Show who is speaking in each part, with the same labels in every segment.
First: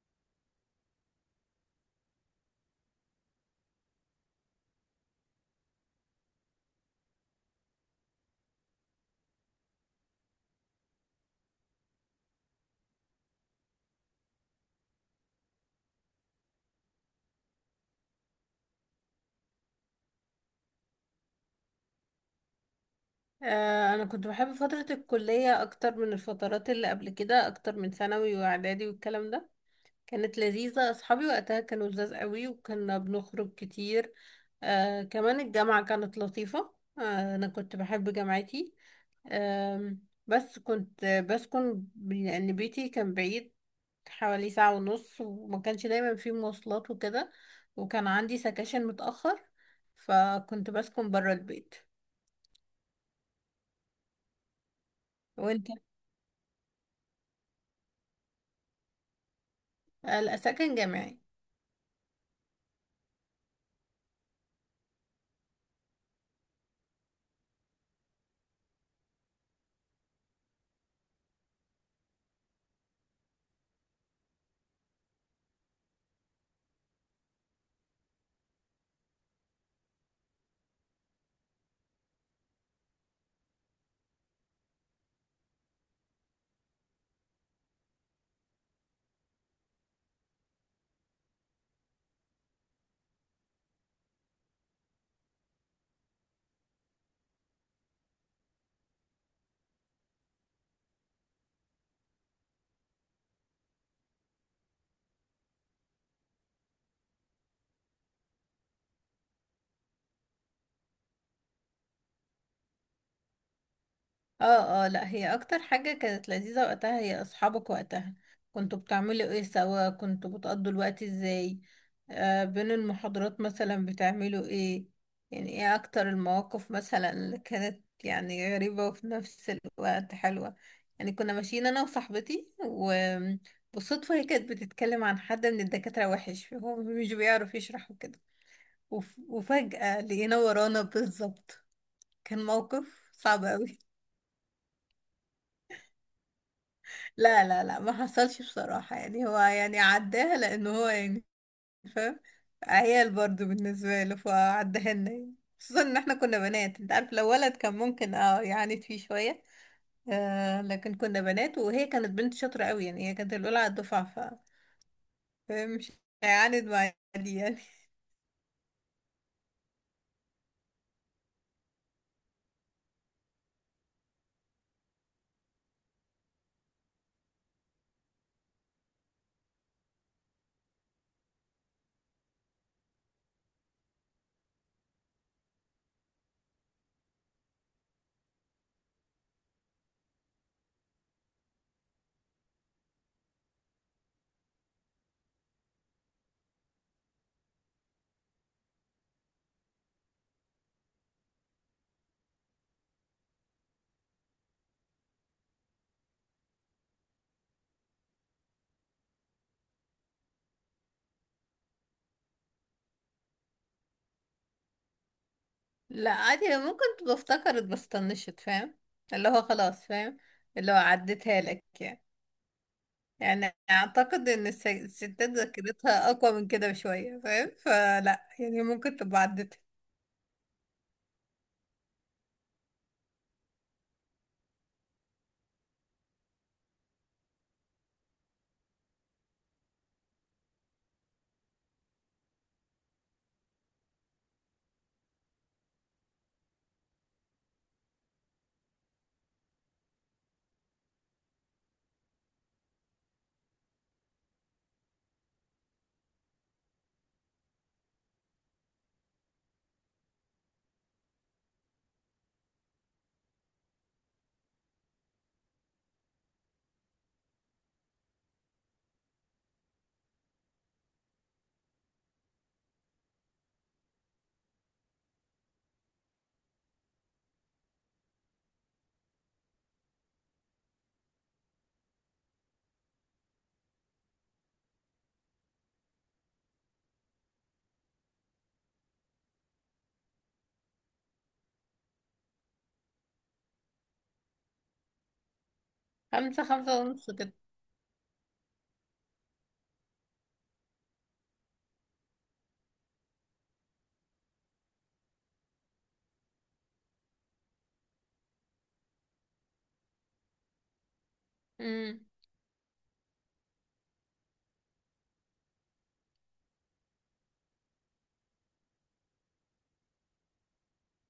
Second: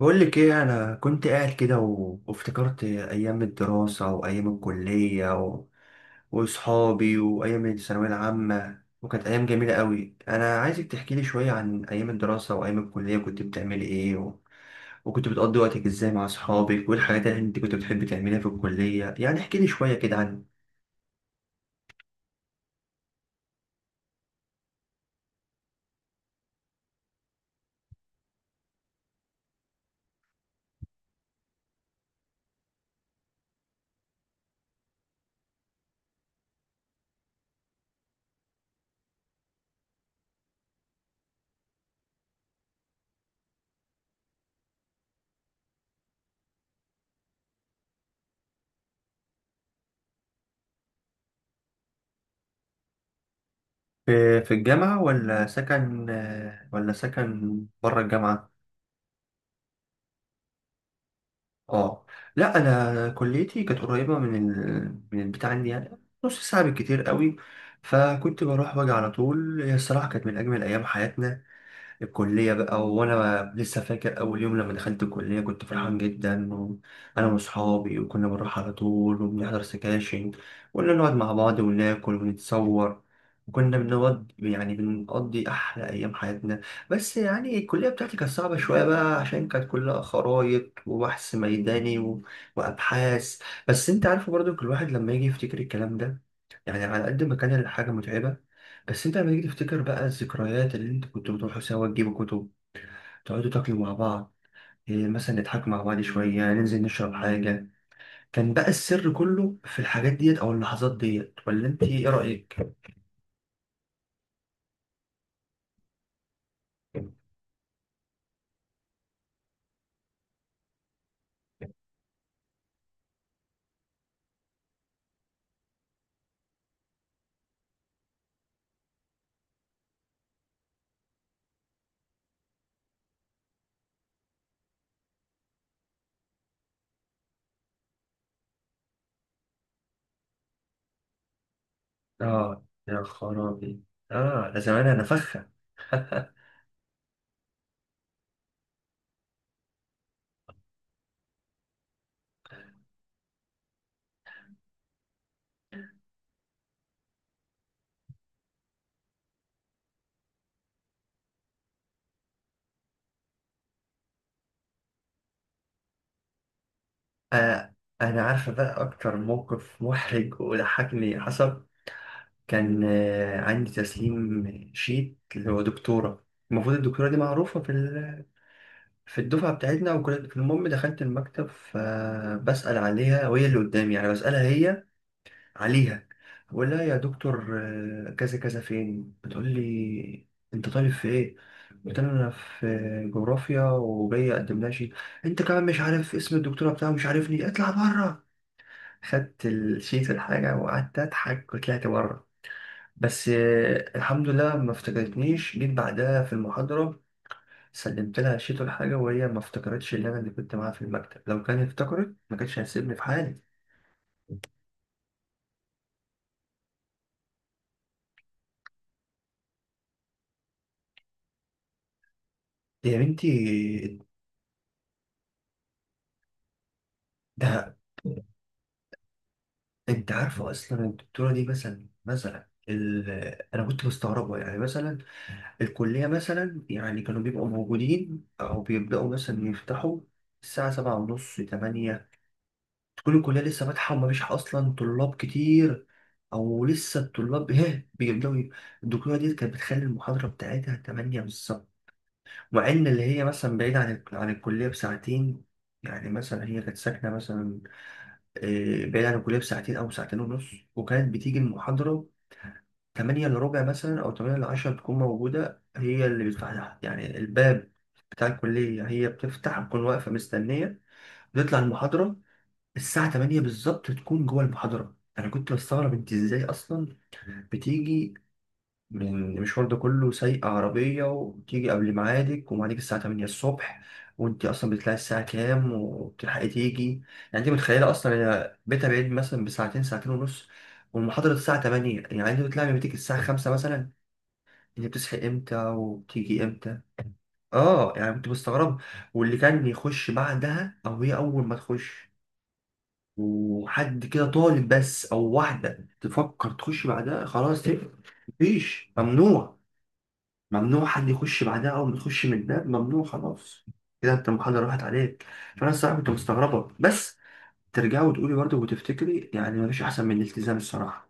Speaker 1: بقول لك ايه، انا كنت قاعد كده وافتكرت ايام الدراسه وايام الكليه واصحابي وايام الثانويه العامه، وكانت ايام جميله قوي. انا عايزك تحكي لي شويه عن ايام الدراسه وايام الكليه، كنت بتعملي ايه وكنت بتقضي وقتك ازاي مع اصحابك، والحاجات اللي انت كنت بتحبي تعمليها في الكليه. يعني احكي لي شويه كده عن
Speaker 2: انا كنت بحب فترة الكلية اكتر من الفترات اللي قبل كده، اكتر من ثانوي واعدادي والكلام ده. كانت لذيذة، اصحابي وقتها كانوا لذاذ قوي وكنا بنخرج كتير. كمان الجامعة كانت لطيفة. انا كنت بحب جامعتي. بس كنت بسكن لان بيتي كان بعيد، حوالي ساعة ونص، وما كانش دايما فيه مواصلات وكده، وكان عندي سكاشن متأخر، فكنت بسكن برا البيت.
Speaker 1: في الجامعه ولا
Speaker 2: وانت؟
Speaker 1: سكن ولا سكن بره الجامعه؟
Speaker 2: آه، لا، سكن جامعي.
Speaker 1: اه. لا، انا كليتي كانت قريبه من البتاع عندي يعني، نص ساعه بالكتير قوي، فكنت بروح واجي على طول. هي الصراحه كانت من اجمل ايام حياتنا. الكلية بقى، وأنا لسه فاكر أول يوم لما دخلت الكلية كنت فرحان جدا، وأنا وأصحابي وكنا بنروح على طول وبنحضر سكاشن، وكنا نقعد مع بعض وناكل ونتصور، وكنا بنقعد يعني بنقضي أحلى أيام حياتنا. بس يعني الكلية بتاعتي كانت صعبة شوية بقى، عشان كانت كلها خرايط وبحث ميداني وأبحاث. بس أنت عارف برضو، كل واحد لما يجي يفتكر الكلام ده، يعني على قد ما كان الحاجة متعبة، بس انت لما تيجي تفتكر بقى الذكريات، اللي انت كنتوا بتروحوا سوا تجيبوا كتب، تقعدوا تاكلوا مع بعض، إيه، مثلا نضحكوا مع بعض شوية، ننزل نشرب حاجة. كان بقى السر كله في الحاجات ديت أو اللحظات ديت، ولا انت ايه رأيك؟
Speaker 2: اه، اه، لا، هي اكتر حاجة كانت لذيذة وقتها هي اصحابك وقتها. كنتوا بتعملوا ايه سوا؟ كنتوا بتقضوا الوقت ازاي؟ بين المحاضرات مثلا بتعملوا ايه؟ يعني ايه اكتر المواقف مثلا اللي كانت يعني غريبة وفي نفس الوقت حلوة؟ يعني كنا ماشيين انا وصاحبتي وبالصدفة هي كانت بتتكلم عن حد من الدكاترة وحش، هو مش بيعرف يشرح وكده، وفجأة لقينا ورانا بالظبط. كان
Speaker 1: اه يا
Speaker 2: موقف صعب قوي.
Speaker 1: خرابي! اه، ده زمان انا فخة.
Speaker 2: لا لا لا، ما حصلش بصراحة، يعني هو يعني عداها لأنه هو يعني فاهم، عيال برضو بالنسبة له فعداها لنا يعني. خصوصا إن احنا كنا بنات، انت عارف لو ولد كان ممكن يعاند فيه شوية. لكن كنا بنات، وهي كانت بنت شاطرة قوي، يعني هي كانت الأولى على الدفعة، ف فاهم مش هيعاند معايا دي يعني.
Speaker 1: آه، انا عارفة بقى اكتر موقف محرج وضحكني حصل. كان عندي تسليم شيت اللي هو دكتورة، المفروض الدكتورة دي معروفة في الدفعة بتاعتنا. وكنت المهم دخلت المكتب فبسأل عليها وهي اللي قدامي، يعني بسألها هي عليها. بقول لها يا دكتور كذا كذا فين. بتقول لي انت طالب في ايه؟ قلت لها انا في جغرافيا، وجاي اقدم لها شيت. انت كمان مش عارف اسم الدكتوره بتاعه مش عارفني؟ اطلع بره. خدت الشيت الحاجه وقعدت اضحك وطلعت بره. بس الحمد لله ما افتكرتنيش. جيت بعدها في المحاضره، سلمت لها شيت ولا حاجة، وهي ما افتكرتش اللي أنا اللي كنت معاها في المكتب. لو كانت افتكرت، ما كانتش هتسيبني في حالي.
Speaker 2: لا، عادي، هي ممكن تبقى افتكرت بس طنشت فاهم، اللي هو خلاص فاهم، اللي هو عدتها لك يعني.
Speaker 1: يا
Speaker 2: يعني
Speaker 1: بنتي!
Speaker 2: اعتقد ان الستات ذاكرتها اقوى من كده بشوية فاهم،
Speaker 1: ده
Speaker 2: فلا يعني ممكن تبقى عدتها.
Speaker 1: انت عارفه اصلا الدكتوره دي، انا كنت مستغربه، يعني مثلا الكليه مثلا يعني كانوا بيبقوا موجودين او بيبداوا مثلا يفتحوا الساعه 7:30، 8، تكون الكليه لسه فاتحه ومفيش اصلا طلاب كتير، او لسه الطلاب بيبداوا الدكتوره دي كانت بتخلي المحاضره بتاعتها 8 بالظبط. مع ان اللي هي مثلا بعيدة عن الكلية بساعتين، يعني مثلا هي كانت ساكنة مثلا بعيدة عن الكلية بساعتين أو ساعتين ونص، وكانت بتيجي المحاضرة 7:45 مثلا أو 7:50 بتكون موجودة، هي اللي بتفتح لها يعني الباب بتاع الكلية. هي بتفتح، بتكون واقفة مستنية، بتطلع المحاضرة الساعة 8 بالظبط تكون جوه المحاضرة. أنا كنت بستغرب، أنت إزاي أصلا بتيجي من المشوار ده كله سايقة عربية، وتيجي قبل ميعادك وميعادك الساعة 8 الصبح؟ وانت اصلا بتطلعي الساعة كام وبتلحقي تيجي؟ يعني انت متخيلة اصلا، هي بيتها بعيد مثلا بساعتين، ساعتين ونص، والمحاضرة الساعة 8. يعني انت بتطلعي من بيتك الساعة 5 مثلا؟ انت بتصحي امتى وبتيجي
Speaker 2: خمسة
Speaker 1: امتى؟
Speaker 2: خمسة ونص كده.
Speaker 1: اه، يعني كنت مستغرب. واللي كان يخش بعدها، او هي اول ما تخش وحد كده طالب بس، او واحدة تفكر تخش بعدها، خلاص تقفل. مفيش، ممنوع، ممنوع حد يخش بعدها. أول ما
Speaker 2: امم.
Speaker 1: تخش من الباب، ممنوع خلاص كده، أنت المحاضرة راحت عليك. فأنا الصراحة كنت مستغربة. بس ترجعي وتقولي برضه وتفتكري، يعني مفيش أحسن من الالتزام الصراحة.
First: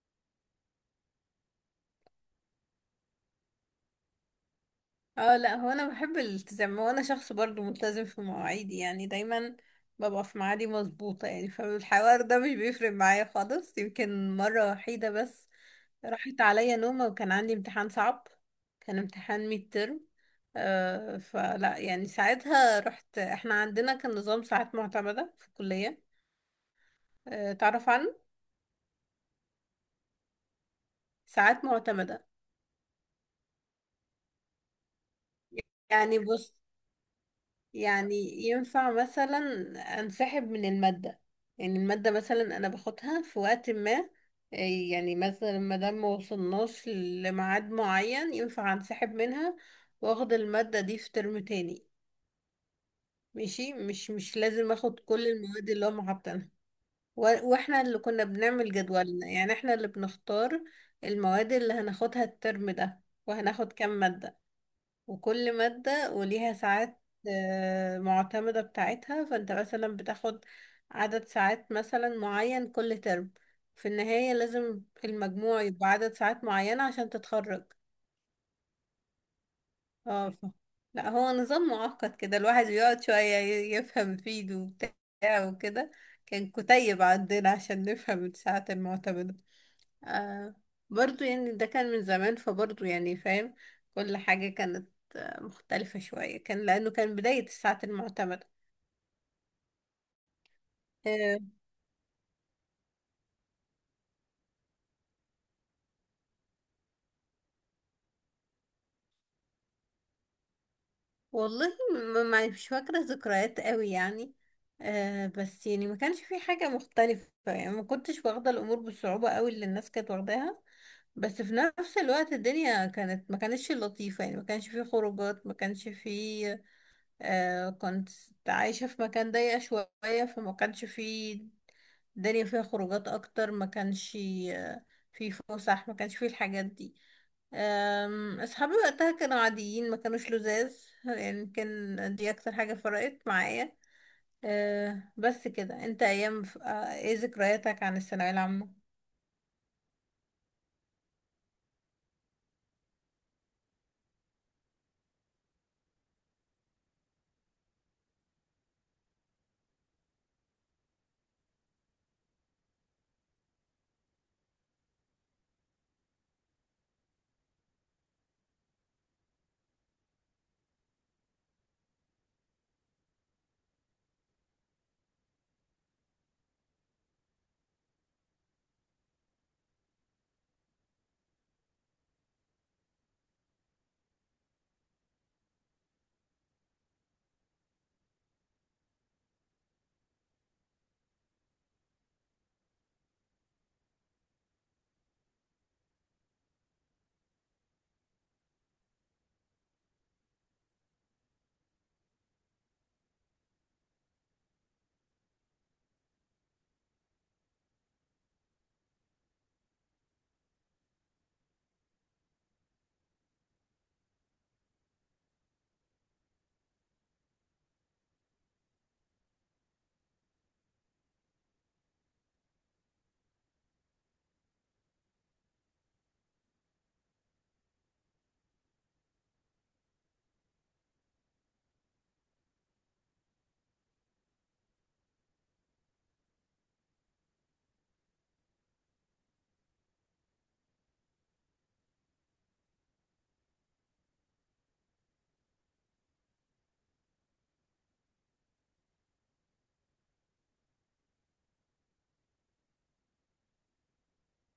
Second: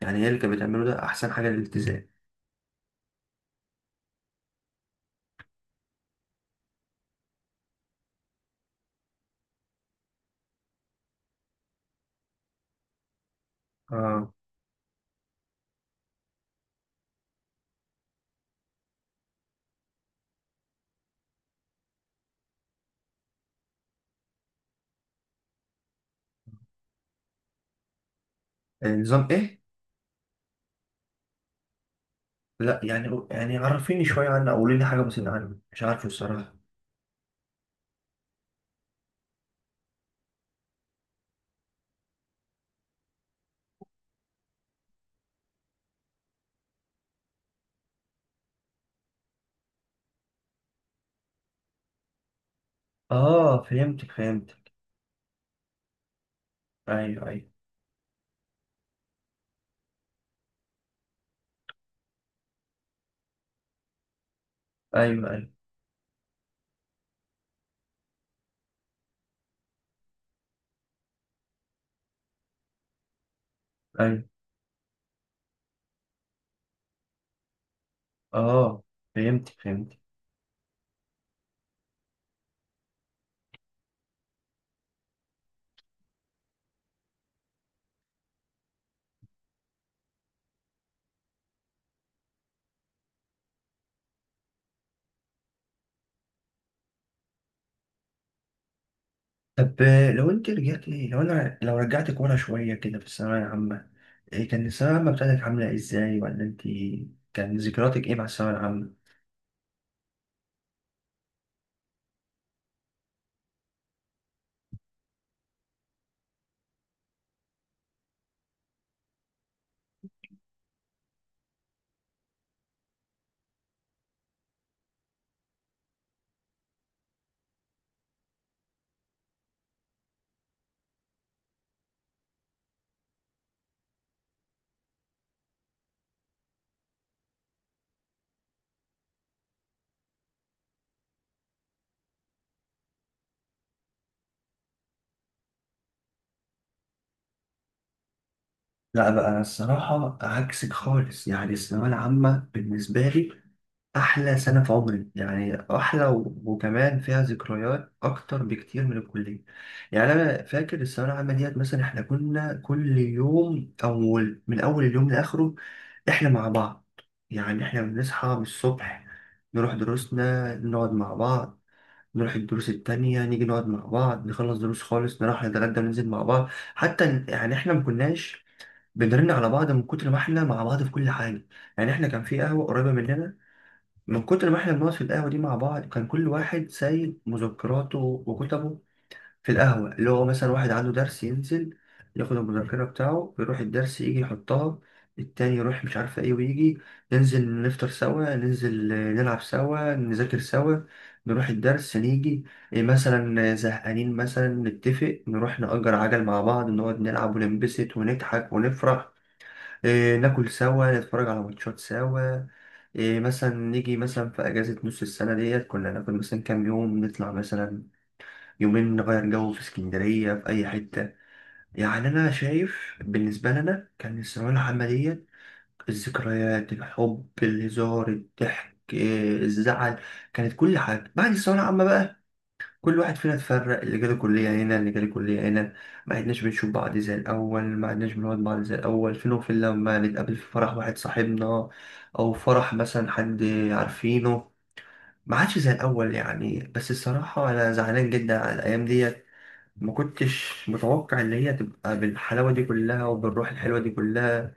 Speaker 1: يعني هي اللي كانت بتعمله ده أحسن حاجة، الالتزام.
Speaker 2: اه، لا، هو انا بحب الالتزام، وانا شخص برضو ملتزم في مواعيدي يعني دايما ببقى في ميعادي مظبوطة، يعني فالحوار ده مش بيفرق معايا خالص.
Speaker 1: آه.
Speaker 2: يمكن مرة وحيدة بس راحت عليا نومة وكان عندي امتحان صعب، كان امتحان ميد ترم. فلا يعني ساعتها رحت. احنا عندنا كان نظام ساعات معتمدة في الكلية، تعرف عنه؟
Speaker 1: النظام إيه؟
Speaker 2: ساعات معتمدة.
Speaker 1: لا يعني، يعني عرفيني شوية عنه، أو قولي لي حاجة مثلا عنه، مش عارفه
Speaker 2: يعني
Speaker 1: الصراحة.
Speaker 2: بص، يعني ينفع مثلا انسحب من المادة، يعني المادة مثلا أنا باخدها في وقت ما، آه، يعني مثلا ما دام ما وصلناش لميعاد معين ينفع انسحب منها، واخد المادة دي في ترم تاني.
Speaker 1: آه،
Speaker 2: ماشي،
Speaker 1: فهمتك
Speaker 2: مش
Speaker 1: فهمتك.
Speaker 2: لازم اخد كل المواد اللي هم حاطينها.
Speaker 1: أيوه أيوه.
Speaker 2: واحنا اللي كنا بنعمل جدولنا، يعني احنا اللي بنختار المواد اللي هناخدها الترم ده وهناخد كام مادة،
Speaker 1: أيوه أيوه.
Speaker 2: وكل مادة وليها ساعات معتمدة بتاعتها. فانت مثلا بتاخد عدد ساعات مثلا معين كل ترم، في
Speaker 1: أيوه.
Speaker 2: النهاية لازم المجموع يبقى عدد ساعات معينة عشان تتخرج.
Speaker 1: آه، فهمتك فهمتك.
Speaker 2: اه ف... لا هو نظام معقد كده، الواحد بيقعد شوية يفهم فيه ده وبتاع وكده. كان كتيب عندنا عشان نفهم الساعات المعتمدة. آه برضو يعني ده كان من زمان، فبرضو يعني فاهم كل حاجة كان مختلفة شوية، كان لأنه كان بداية الساعات المعتمدة.
Speaker 1: طب لو أنت رجعتي، لو
Speaker 2: أه
Speaker 1: أنا لو رجعتك ورا شوية كده في الثانوية العامة، إيه كان الثانوية العامة بتاعتك عاملة ازاي، ولا انت كان ذكرياتك ايه مع الثانوية العامة؟
Speaker 2: والله مش فاكرة ذكريات قوي يعني. بس يعني ما كانش في حاجة مختلفة، يعني ما كنتش واخدة الأمور بالصعوبة قوي اللي الناس كانت واخداها. بس في نفس الوقت الدنيا كانت ما كانتش لطيفة، يعني ما كانش في خروجات، ما كانش في كنت عايشة في مكان ضيق شوية، فما كانش في الدنيا فيها خروجات أكتر، ما كانش آه، في فسح، ما كانش في الحاجات دي. أصحابي وقتها كانوا عاديين، ما كانوش لزاز، يعني كان دي أكتر حاجة فرقت معايا. بس كده. أنت أيام ف- أه، إيه ذكرياتك عن الثانوية العامة؟
Speaker 1: لا بقى، أنا الصراحة عكسك خالص. يعني الثانوية العامة بالنسبة لي أحلى سنة في عمري، يعني أحلى وكمان فيها ذكريات أكتر بكتير من الكلية. يعني أنا فاكر الثانوية العامة ديت، مثلا إحنا كنا كل يوم، أو من أول اليوم لآخره إحنا مع بعض. يعني إحنا بنصحى من الصبح، نروح دروسنا، نقعد مع بعض، نروح الدروس التانية، نيجي نقعد مع بعض، نخلص دروس خالص، نروح نتغدى وننزل مع بعض. حتى يعني احنا ما كناش بنرن على بعض من كتر ما احنا مع بعض في كل حاجة. يعني احنا كان في قهوة قريبة مننا، من كتر ما احنا بنقعد في القهوة دي مع بعض، كان كل واحد سايب مذكراته وكتبه في القهوة. اللي هو مثلا واحد عنده درس، ينزل ياخد المذكرة بتاعه يروح الدرس يجي يحطها، التاني يروح مش عارفة ايه ويجي. ننزل نفطر سوا، ننزل نلعب سوا، نذاكر سوا، نروح الدرس نيجي، إيه مثلا، زهقانين مثلا، نتفق نروح نأجر عجل مع بعض، نقعد نلعب وننبسط ونضحك ونفرح، إيه، ناكل سوا، نتفرج على ماتشات سوا، إيه مثلا نيجي مثلا في أجازة نص السنة ديت، كنا ناخد مثلا كام يوم نطلع مثلا يومين، نغير جو في اسكندرية في أي حتة. يعني أنا شايف بالنسبة لنا كان الثانوية العامة ديت الذكريات، الحب، الهزار، الضحك، إيه، الزعل، كانت كل حاجة. بعد الثانوية العامة بقى، كل واحد فينا اتفرق، اللي جاله كلية هنا اللي جاله كلية هنا، ما عدناش بنشوف بعض زي الأول، ما عدناش بنقعد بعض زي الأول. فين وفين لما نتقابل في فرح واحد صاحبنا، أو فرح مثلا حد عارفينه. ما عادش زي الأول يعني. بس الصراحة أنا زعلان جدا على الأيام ديت، ما كنتش متوقع ان هي تبقى بالحلاوه دي كلها وبالروح الحلوه دي كلها.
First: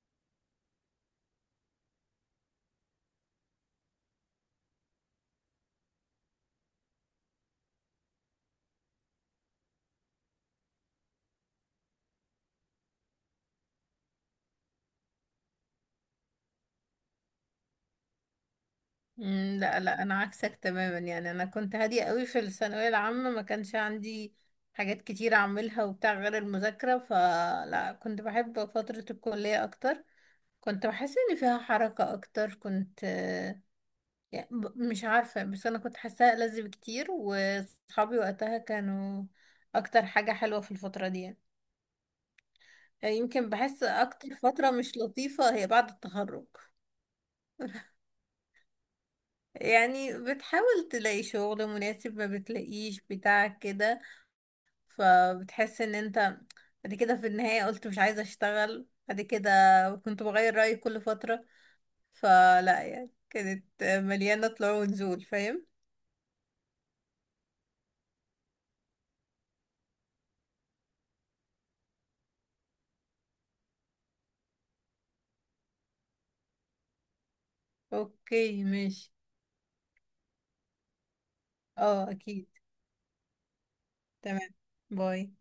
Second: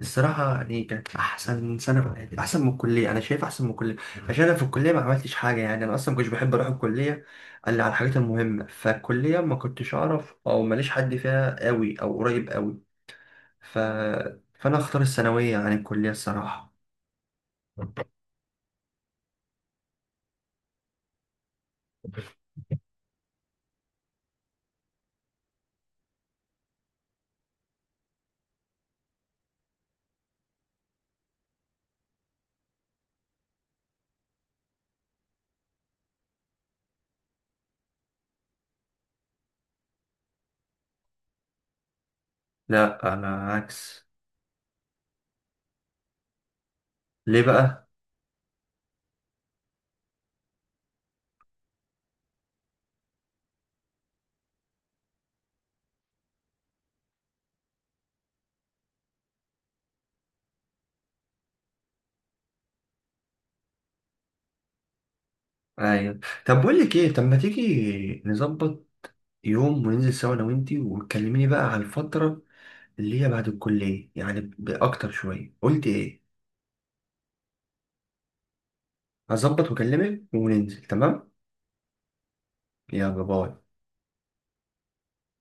Speaker 1: الصراحه يعني كانت احسن سنه في حياتي، احسن من الكليه، انا شايف احسن من الكليه. عشان انا في الكليه ما عملتش حاجه، يعني انا اصلا ما كنتش بحب اروح الكليه الا على الحاجات المهمه، فالكليه ما كنتش اعرف او ماليش حد فيها قوي او قريب قوي، ف... فانا اختار الثانويه عن الكليه الصراحه.
Speaker 2: لا لا، أنا عكسك تماما، يعني أنا كنت هادية قوي في الثانوية العامة، ما كانش عندي حاجات كتير أعملها وبتاع غير المذاكرة. فلا كنت بحب فترة الكلية أكتر، كنت بحس إن فيها حركة أكتر. كنت يعني مش عارفة، بس أنا كنت حاساها ألذ بكتير، وصحابي وقتها كانوا أكتر حاجة حلوة في الفترة دي يعني.
Speaker 1: لا
Speaker 2: يعني يمكن
Speaker 1: انا
Speaker 2: بحس
Speaker 1: عكس.
Speaker 2: أكتر فترة مش لطيفة هي بعد التخرج.
Speaker 1: ليه بقى؟
Speaker 2: يعني بتحاول تلاقي شغل مناسب ما بتلاقيش بتاع كده، فبتحس إن أنت بعد كده في النهاية قلت مش عايزة أشتغل بعد كده، كنت بغير رأيي كل فترة، فلا يعني كانت مليانة طلوع ونزول فاهم؟
Speaker 1: ايوه. طب بقول لك ايه، طب ما تيجي نظبط يوم وننزل سوا انا وانتي، وتكلميني بقى على الفتره اللي هي بعد الكلية، يعني بأكتر شوية. قلت إيه؟
Speaker 2: أوكي ماشي.
Speaker 1: هظبط وأكلمك وننزل، تمام.
Speaker 2: اه، أكيد.
Speaker 1: يلا باي.
Speaker 2: تمام. باي.